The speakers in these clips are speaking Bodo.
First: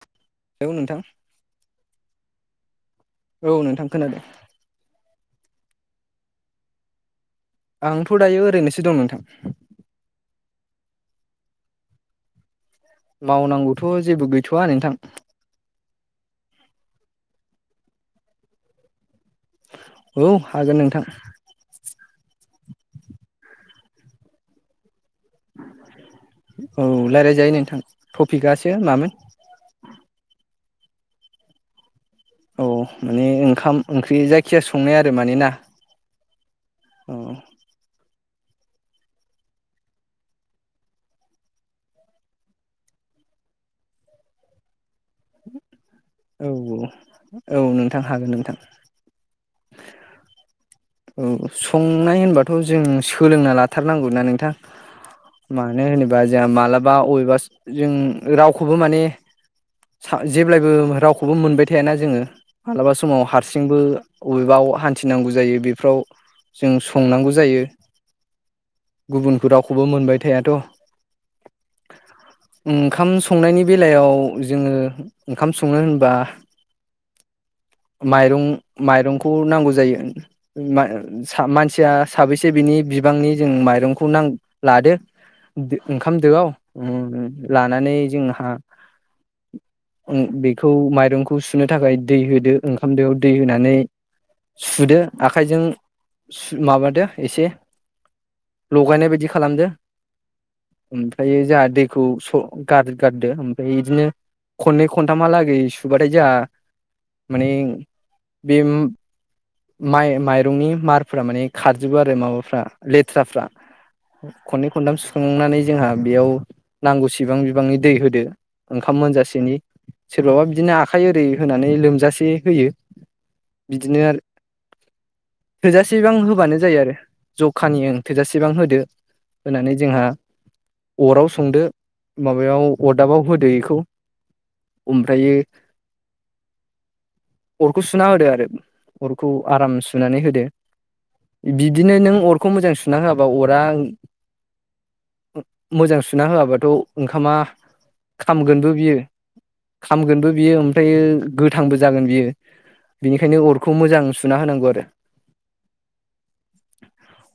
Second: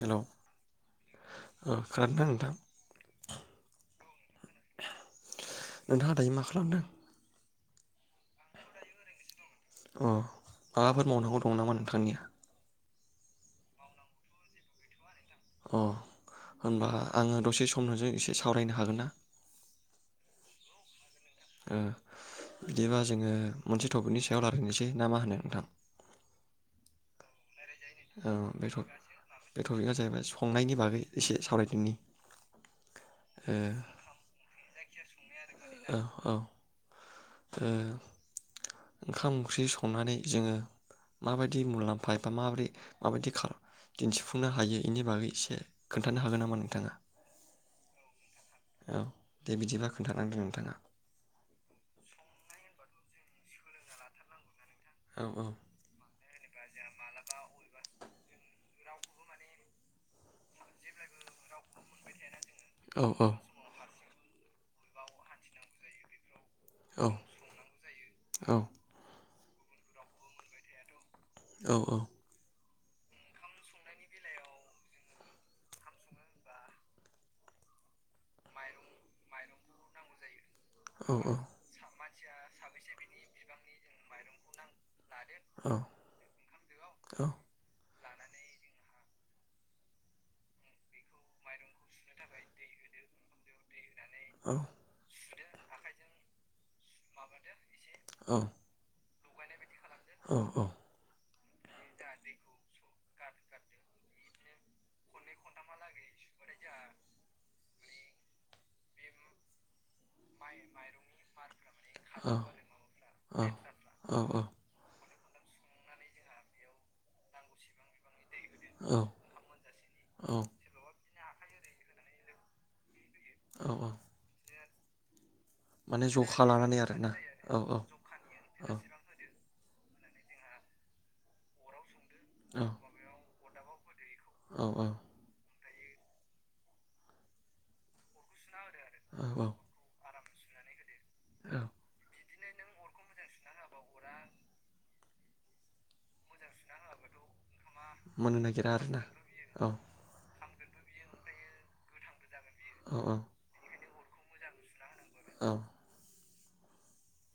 हेल' ओ हेलौ नोंथां खोनादों ना नोंथां। औ नोंथां खोनादों। नोंथाङा दायो मा खालामदों? आंथ' दायो ओरैनोसो दं नोंथां। अ' माबाफोर मावनांगौ दं नामा नोंथांनिया? मावनांगौथ' जेबो गैथ'वा नोंथां। अ' होनबा आङो दसे समजों एसे सावरायनो हागोन ना? औ हागोन नोंथां। ओ बिदिबा जोङो मोनसे टपिकनि सायाव रायज्लायनोसै। औ रायजलाय जायो नोंथां औ बे टपिकआसो मामोन टपिक बे टपिका जाहैबाय संनायनि बागै एसे सावरायदोनि औ माने ओ ओंखाम ओंख्रि जायखिजाया संनाय आरो माने ना। औ औ औ ओ ओंखाम ओंख्रि संनानै जोङो माबायदि मुलाम्फा एबा माबोरै माबायदि दिन्थिफुंनो हायो बेनि बागै एसे खोन्थानो हागोन औ नामा नोंथाङा औ नोंथां हागोन नोंथां औ दे बिदिबा खोन्थालांदो नोंथाङा। औ संनाय होनबाथ' जों सोलोंना लाथारनांगौना नोंथां। औ औ मानो होनोबा जोंहा मालाबा अयबास जों रावखौबो माने सा जेब्लायबो रावखौबो मोनबाय थायाना जोङो माइ माइरंनि मारखौ मालाबा समाव हारसिंबो अबेबा हान्थिनांगौ जायो बे फ्राव जों संनांगौ जायो। गुबुन रावखौबो मोनबाय थायाथ' औ औ ओंखाम संनायनि बेलायाव जोङो ओंखाम संनो होनबा माइरं माइरंखौ नांगौ जायो। मा सा मानसिया साबैसे बिनि बिबांनि जों माइरंखौ नां लादो माने ओंखाम दोआव ओम ओ लानानै जोंहा ओम बेखौ माइरंखौ सुनो थाखाय दै होदो ओंखाम दोयाव दै होनानै सुदो आखाइजों सु माबादो एसे लगायनाय बायदि खालामदो। औ औ ओमफ्रायो जोंहा दैखौ स गार-गारदो ओमफ्राय बिदिनो खननै खनथामहालागै सुबाथाय जोंहा माने बे माइ माइरंनि मारफोरा माने खारजोबो आरो खाथुम माबाफ्रा लेथ्राफ्रा आरो खननै खनथाम सु संनानै जोंहा बेयाव नांगौसिबां बिबानि दै होदो ओंखाम मोनजासेनि सोरबाबा एकसारफ्रा बिदिनो आखाइ ओरै होनानै लोमजासे होयो। बिदिनो आरो माने थोजासेबां जखा होबानो लानानै जायो आरो आरोना औ औ जखानि ओं थोजासेबां होदो। होनानै जोंहा अराव संदो। माबायाव अरदाबाव होदो खौ औ ओमफ्रायो अरखौ सुना होदो आरो। औ औ आराम सुनानै हो दो औ बिदिनो नों अर खौ मोजां सुना होआबा अरा मोजां सुना होआबाथ' ओंखामा मोननो खामगोनबो नागिरा बियो आरोना औ खामगोनबो बियो ओमफ्रायो गोथांबो जागोन बियो। औ औ बेनिखायनो अरखौ मोजां सुना होनांगौ आरो। औ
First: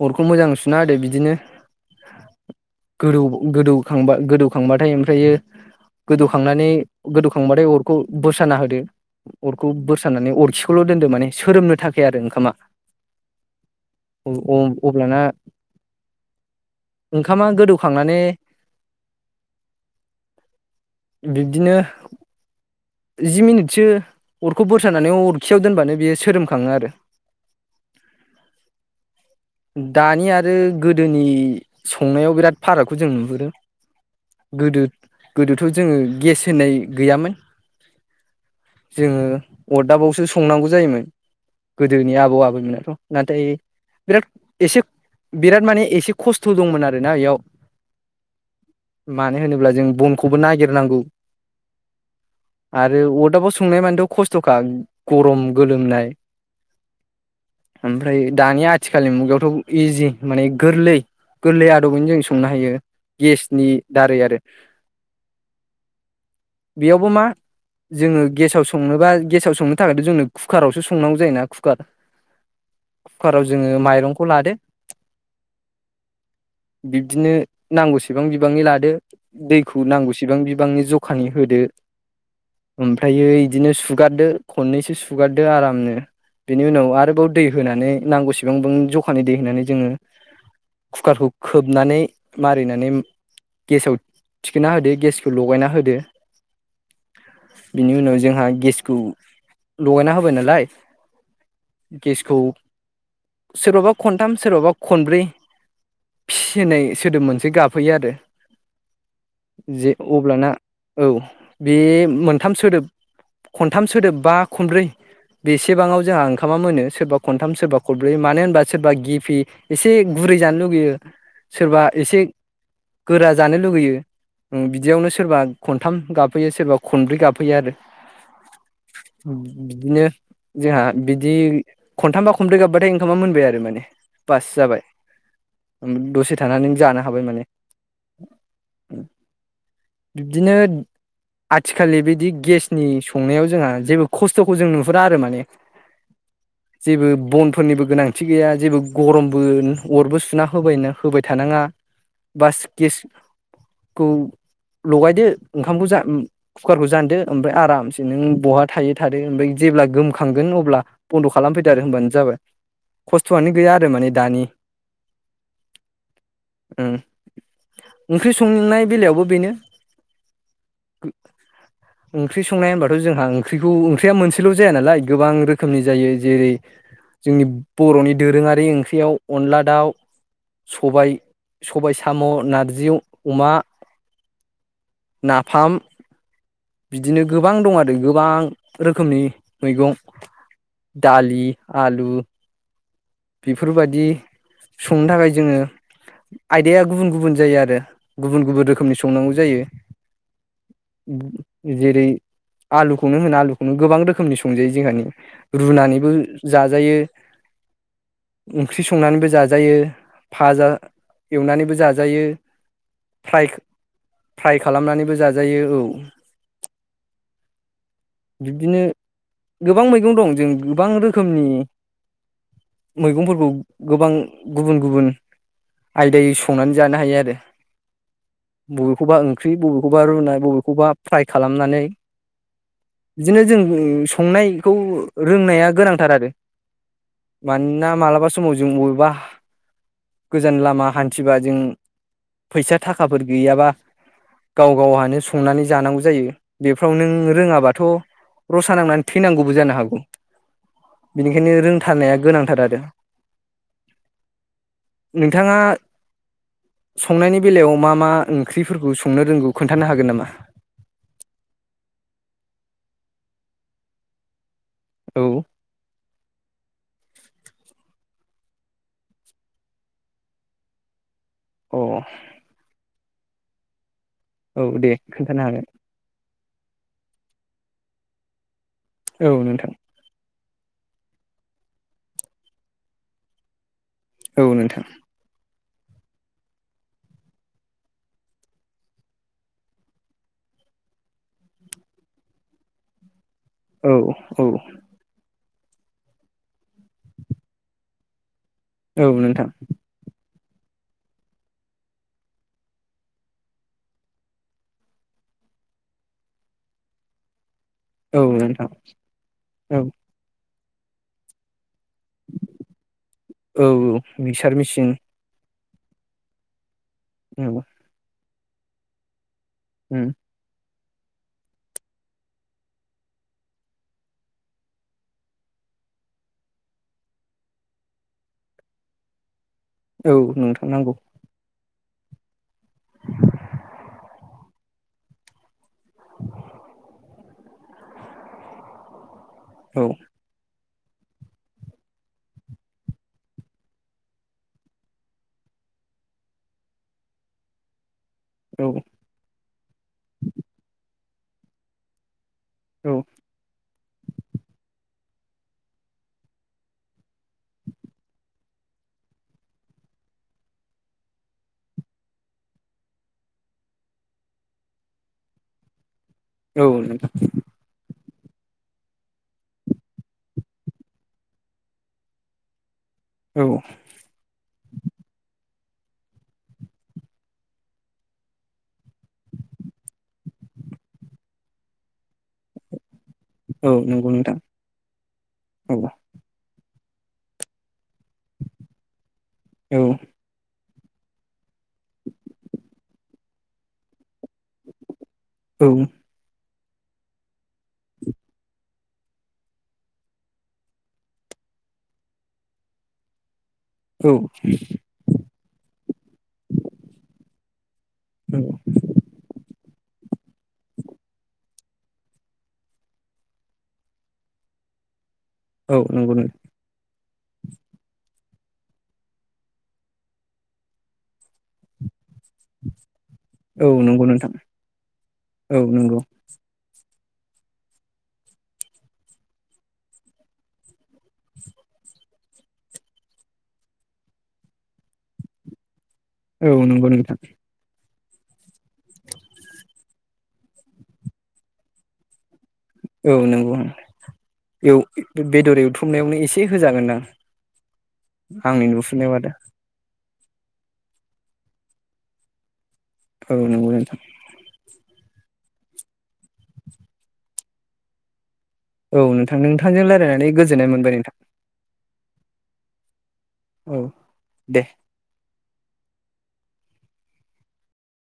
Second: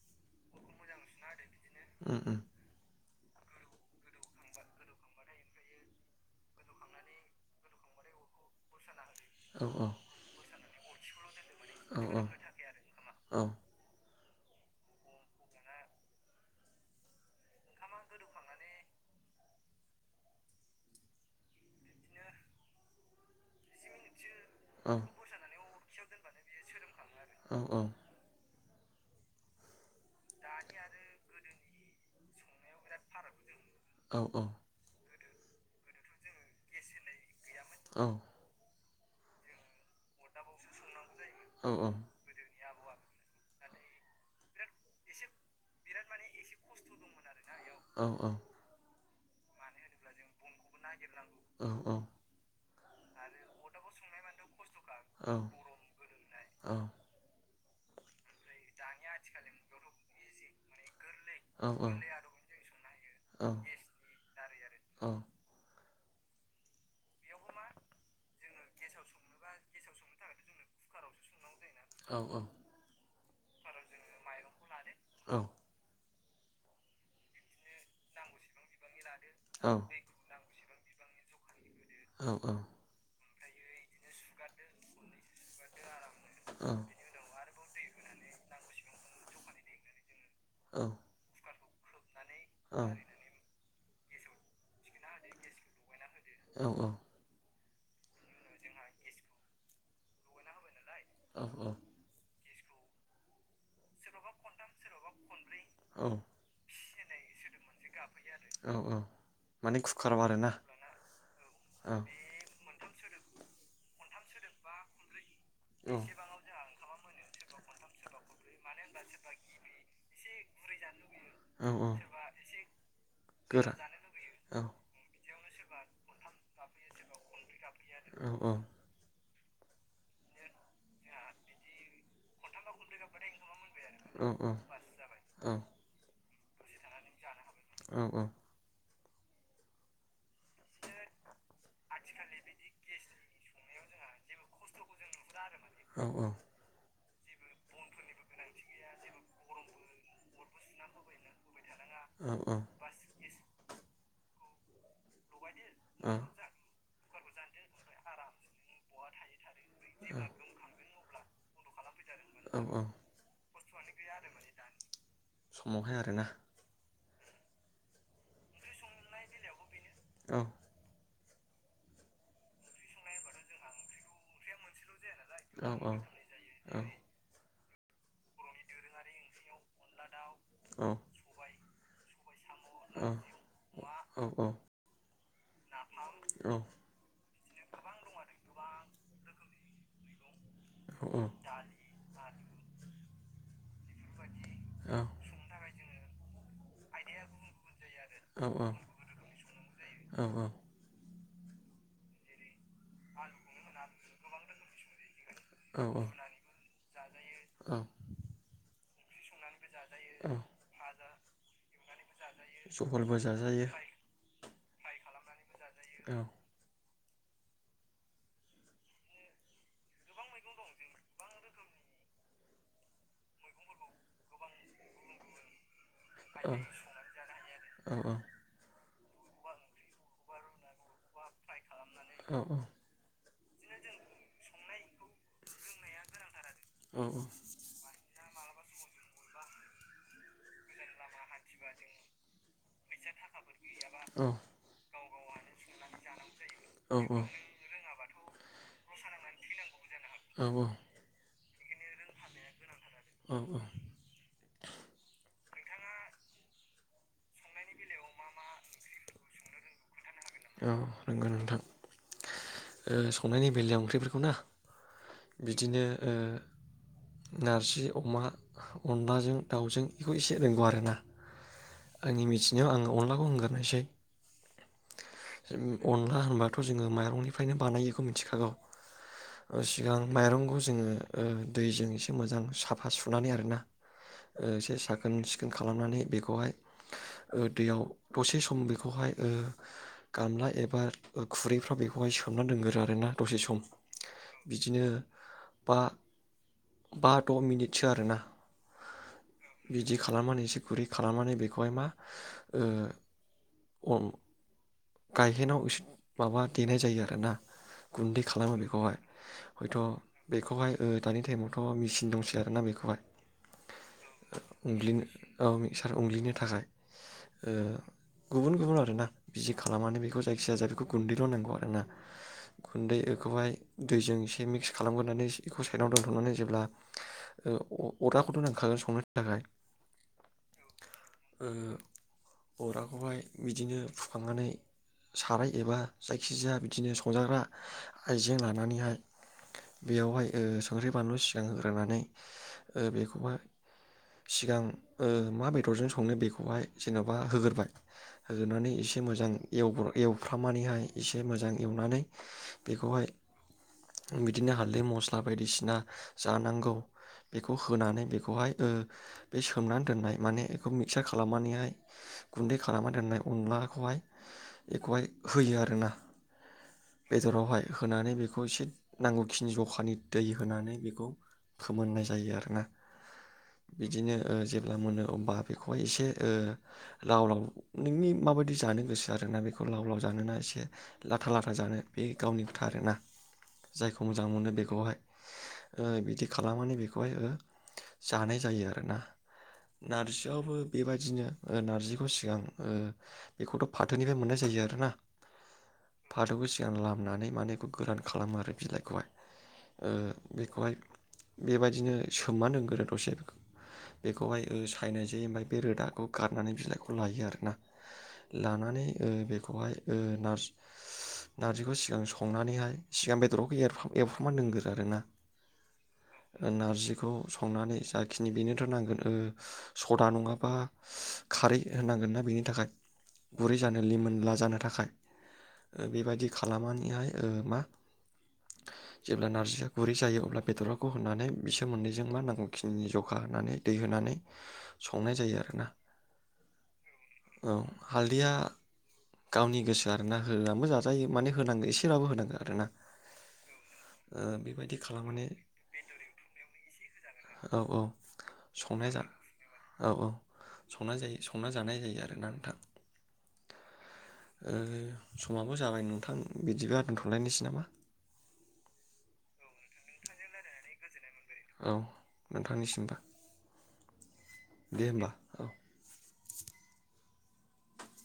अरखौ मोजां सुना होदो बिदिनो उम उम गोदौ-गोदौखांबा-गोदौखांबाथाय ओमफ्रायो गोदौखांनानै गोदौखांबाथाय अरखौ बोस्राना होदो। औ अरखौ औ बोरसानानै अरखि खौल' दोनदो माने सोरोम औ थाखाय औ आरो ओंखामा। औ अ अं अब्लाना ओंखामा गोदौखांनानै बिब्दिनो जि मिनिटसो अरखौ बुरसानानै अरखियाव दोनबानो बेयो सोरोम खाङो आरो औ औ दानि आरो गोदोनि संनायाव बिराद फारागखौ जों नुहुरो औ औ गोदो गोदोथ' जोङो गेस होनाय गैयामोन औ जोङो अरदाबावसो संनांगौ जायोमोन गोदोनि औ आबौ आबैमोना नाथाय बिराद एसे बिराद माने एसे खस्थ' दंमोन आरोना इयाव औ औ मानो होनोब्ला जों बनखौबो नागिरनांगौ औ औ आरो अरदाबाव संनाय मानेथ' खस्थ'खा औ गरम गोलोमनाय औ ओमफ्राय दानि आथिखालनि मुगायावथ' इजि माने गोरलै औ गोरलै आदबैनो जों संनो हायो गेसनि दारै आरो बेयावबो मा जोङो गेसाव संनोबा गेसाव संनो थाखायथ' जोंनो कुकारावसो संनांगौ जायोना खुकार औ औ कुकाराव जोङो माइरंखौ लादो औ बिब्दिनो नांगौसेबां बिबाङै लादो दैखौ नांगौसेबां बि बिबांनि जखानि होदो ओमफ्रायै बिदिनो सुगारदो खननैसो सुगारदो आरामनो बेनि उनाव आरोबाव दै होनानै नांगौसेबांबो जखानि दै होनानै जोङो खुकारखौ खोबनानै मारिनानै गेसाव थिखोना होदो गेसखौ लगायना होदो औ औ बिनि उनाव जोंहा गेसखौ लगायना होबाय नालाय गेसखौ सोरबाबा खनथाम सोरबाबा खनब्रै औ नै सोदोब मोनसे गाबफहैयो आरो औ औ माने जे कुकाराव अब्लाना आरोना औ बे औ मोनथाम सोदोब खनथाम सोदोब बा खनब्रै बे औ सेबाङाव जोंहा ओंखामा मोनो सोरबा खनथाम सोरबा खरब्रैयो मानो होनबा सोरबा गिफि एसे गुरै जानो लुगैयो। औ औ सोरबा एसे गोरा जानो लुगैयो औ उम बिदियावनो सोरबा खनथाम गाबफैयो सोरबा खनब्रै गाबफैयो आरो औ औ बिदिनो जोंहा बिदि खनथामबा खनब्रै गाबबाथाय ओंखामा मोनबाय आरो माने औ बास जाबाय उ दसे थानानै जानो हाबाय माने औ औ बिब्दिनो आथिखाललि बिदि गेसनि संनायाव जोंहा जेबो खस्थ'खौ जों नुहुरा आरो माने औ औ जेबो बनफोरनिबो गोनांथि गैया जेबो गरमबो अरबो सुना होबाय होबाय थानाङा। बास गेस खौ लगायदो ओंखामखौ जा औ कुकारखौ जानदो ओमफाय आरामसे नों बहा थायो थादो ओमफाय जेब्ला गोम खांगोन अब्ला बन्द' खालामफैदो आरो होनबानो जाबाय औ औ खस्थ'आनो गैया आरो माने दानि समावहाय आरोना? उम ओंख्रि संनाय बेलायावबो बेनो औ ओंख्रि संनाया होनबाथ' जोंहा ओंख्रिखौ ओंख्रिया मोनसेल' जाया नालाय गोबां औ रोखोमनि औ जायो जेरै औ जोंनि बर'नि दोरोङारि ओंख्रियाव अनला दाउ औ सबाय सबाय साम' नारजि औ अमा नाफाम औ बिदिनो गोबां दं आरो गोबां रोखोमनि मैगं दालि आलु बेफोरबादि संनो थाखाय जोङो आयदाया गुबुन गुबुन जायो आरो गुबुन औ गुबुन औ रोखोमनि संनांगौ जायो। औ जेरै आलुखौनो होनो आलुखौनो गोबां रोखोम रोखोमनि संजायो जोंहानि औ रुनानैबो जाजायो औ ओंख्रि संनानैबो जाजायो औ भाजा एवनानैबो जाजायो जहलबो फ्राय जाजायो फ्राय खालामनानैबो जादों जायो औ बिब्दिनो गोबां मैगं दं जों गोबां रोखोमनि मैगंफोरखौ गोबां गुबुन गुबुन आयदायै औ संनानै जानो हायो आरो औ औ बबेखौबा ओंख्रि बबेखौबा रुनाय बबेखौबा फ्राय खालामनानै औ औ बिदिनो जों संनायखौ रोंनाया गोनांथार आरो औ औ मानोना मालाबा समाव जों बबेबा गोजान लामा हान्थिबा जों फैसा थाखा गैयाबा गाव गाव हानो संनानै जानांगौ जायो। बेफ्राव नों रोङाबाथ' रसा नांनानै थैनांगौबो जानो हागौ औ औ बेनिखायनो रोंथारनाया गोनांथार आरो औ औ नोंथाङा संनायनि बेलायाव मा मा ओंख्रिफोरखौ संनो रोंगौ खोन्थानो हागोन नामा? औ रोंगोन नोंथां ओ संनायनि बेलायाव ओंख्रिफोरखौ ना औ बिदिनो ओ नारजि अमा अनलाजों दाउजों बेखौ एसे रोंगौ आरो ना अ आंनि मिथिनायाव आं अनलाखौ होनग्रोनोसै औ दे खोन्थानो हागोन थ' जोङो माइरंनिफ्रायनो बानायोखौ मिथिखागौ औ नोंथां सिगां माइरंखौ जोङो दैजों एसे मोजां साफा सुनानै आरोना औ एसे नोंथां साखोन सिखोन सिखोन खालामनानै बेखौहाय दैयाव दसे सम बेखौहाय ओ गामला एबा खुरैफ्राव बेखौहाय सोमना दोनगोरो आरोना दसे सम औ औ बिदिनो [unintelligible] बा द' मिनिटसो आरोना औ नोंथां बिदि खालामनानैसो गुरै खालामनानै बेखौहाय मा ओ अन गायहेनाव माबा देनाय जायो आरोना औ गुन्दै खालामो नोंथां बेखौहाय औ हयथ' बेखौहाय दानि टाइमावथ' औ मेचिन दंसै आरोना बेखौहाय औ मिक्सार मेचिन उग्लिनो औ मिक्सार उनग्लिनो थाखाय। औ ओ गुबुन गुबुन आरोना बिजि खालामनानै बेखौ जायखि जाया बेखौ गुन्दैल' नांगौ आरोना गुन्दै बेखौहाय दैजों एसे मिक्स खालामगोरनानै एखौ साइडआव दोनथ'नानै जेब्ला ओ अराखौथ' नांखागोन संनो थाखाय औ नोंथां नंगौ अराखौहाय बिदिनो फुखांनानै साराय एबा जायखिजाया बिदिनो संजाग्रा आइजें लानानैहाय औ बेयावहाय ओ संख्रि बानलु सिगां होग्रोनानै ओ बेखौहाय सिगां ओ मा बेदरजों संनो बेखौहाय जेन'बा होग्रोबाय औ होग्रोनानै उम एवफ्रामनानैहाय एसे मोजां एवनानै औ बेखौहाय बिदिनो हालदै मस्ला बा बायदिसिना जानांगौ बेखौ होनानै बेखौहाय ओ बे सोमनानै दोननाय माने बेखौ मिक्सार खालामनानैहाय गुन्दै खालामनानै दोननाय अनला खौहाय बेखौहाय होयो आरोना औ नोंथां बेदरावहाय होनानै बे बेखौ एसे नांगौखिनि जखानि दै होनानै बेखौ फोमोननाय जायो आरोना औ बिदिनो ओ जेब्ला मोनो अब्ला बेखौहाय एसे ओ लाव लाव नोंनि माबायदि जानो गोसो आरो ना बेखौ लाव लाव जानोना एसे लाथा लाथा जानो बे गावनि खोथा आरोना औ जायखौ नंगौ मोजां नोंथां मोनो बेखौहाय औ ओ बिदि खालामनानै बेखौहाय ओ जानाय जायो आरोना? नारजियावबो बेबायदिनो नारजिखौ सिगां ओ बेखौथ' फाथोनिफ्राय मोननाय जायो आरो ना औ फाथोखौ सि लामनानै माने बेखौ गोरान खालामो आरो बिलाइखौहाय ओ बेखौहाय बेबायदिनो सोमना दोनगोरो दसे बेखौहाय औ बेखौहाय ओ सायनाय जायो ओमफाय बे रोदाखौ गारनानै बिलाइखौ लायो आरोना। लानानै ओ बेखौहाय ओ नार्स नारजिखौ सिगां संनानैहाय सिगां बेदरखौ एव एवफ्रामना दोनग्रो आरो ना? औ नंगौ नों खौ संनानै जाखिनि बेनोथ' नांगोन ओ सदा नङाबा खारै होनांगोन ना। बिनि थाखाय बै औ जानो नंगौ नोंथां लिमोनला जानो थाखाय औ ओ नंगौ बेबायदि खालामोन बिनिफ्राय ओ मा जेब्ला नारजिया गुरै जायो अब्ला बेदरफोरखौ होनानै बिसोर मोननैजों मा नांगौखिनि जखा होनानै दै होनानै संनाय जायो आरोना। औ नंगौ नोंथां। औ हालदैया गावनि गोसो आरोना होनानैबो जाजायो माने होनांगौ एसेब्लाबो होनांगौ आरो ना। औ नंगौ एव खालामनानै बेदर एवथ्रमनायावनो एसे होजागोनदां औ औ आंनि संनाय जा नुफिनायाव आदा। औ औ संना जायो संना जानाय जायो आरोना नोंथां। औ नंगौ नोंथां। ओ समाबो जाबाय नोंथां बिदिबो दोनथलायनोसै नामा? औ नोंथां नोंथांजों लायरायनानै गोजोननाय मोनबाय नोंथां। औ नोंथांनिसिम बो। औ। दे ओमबा।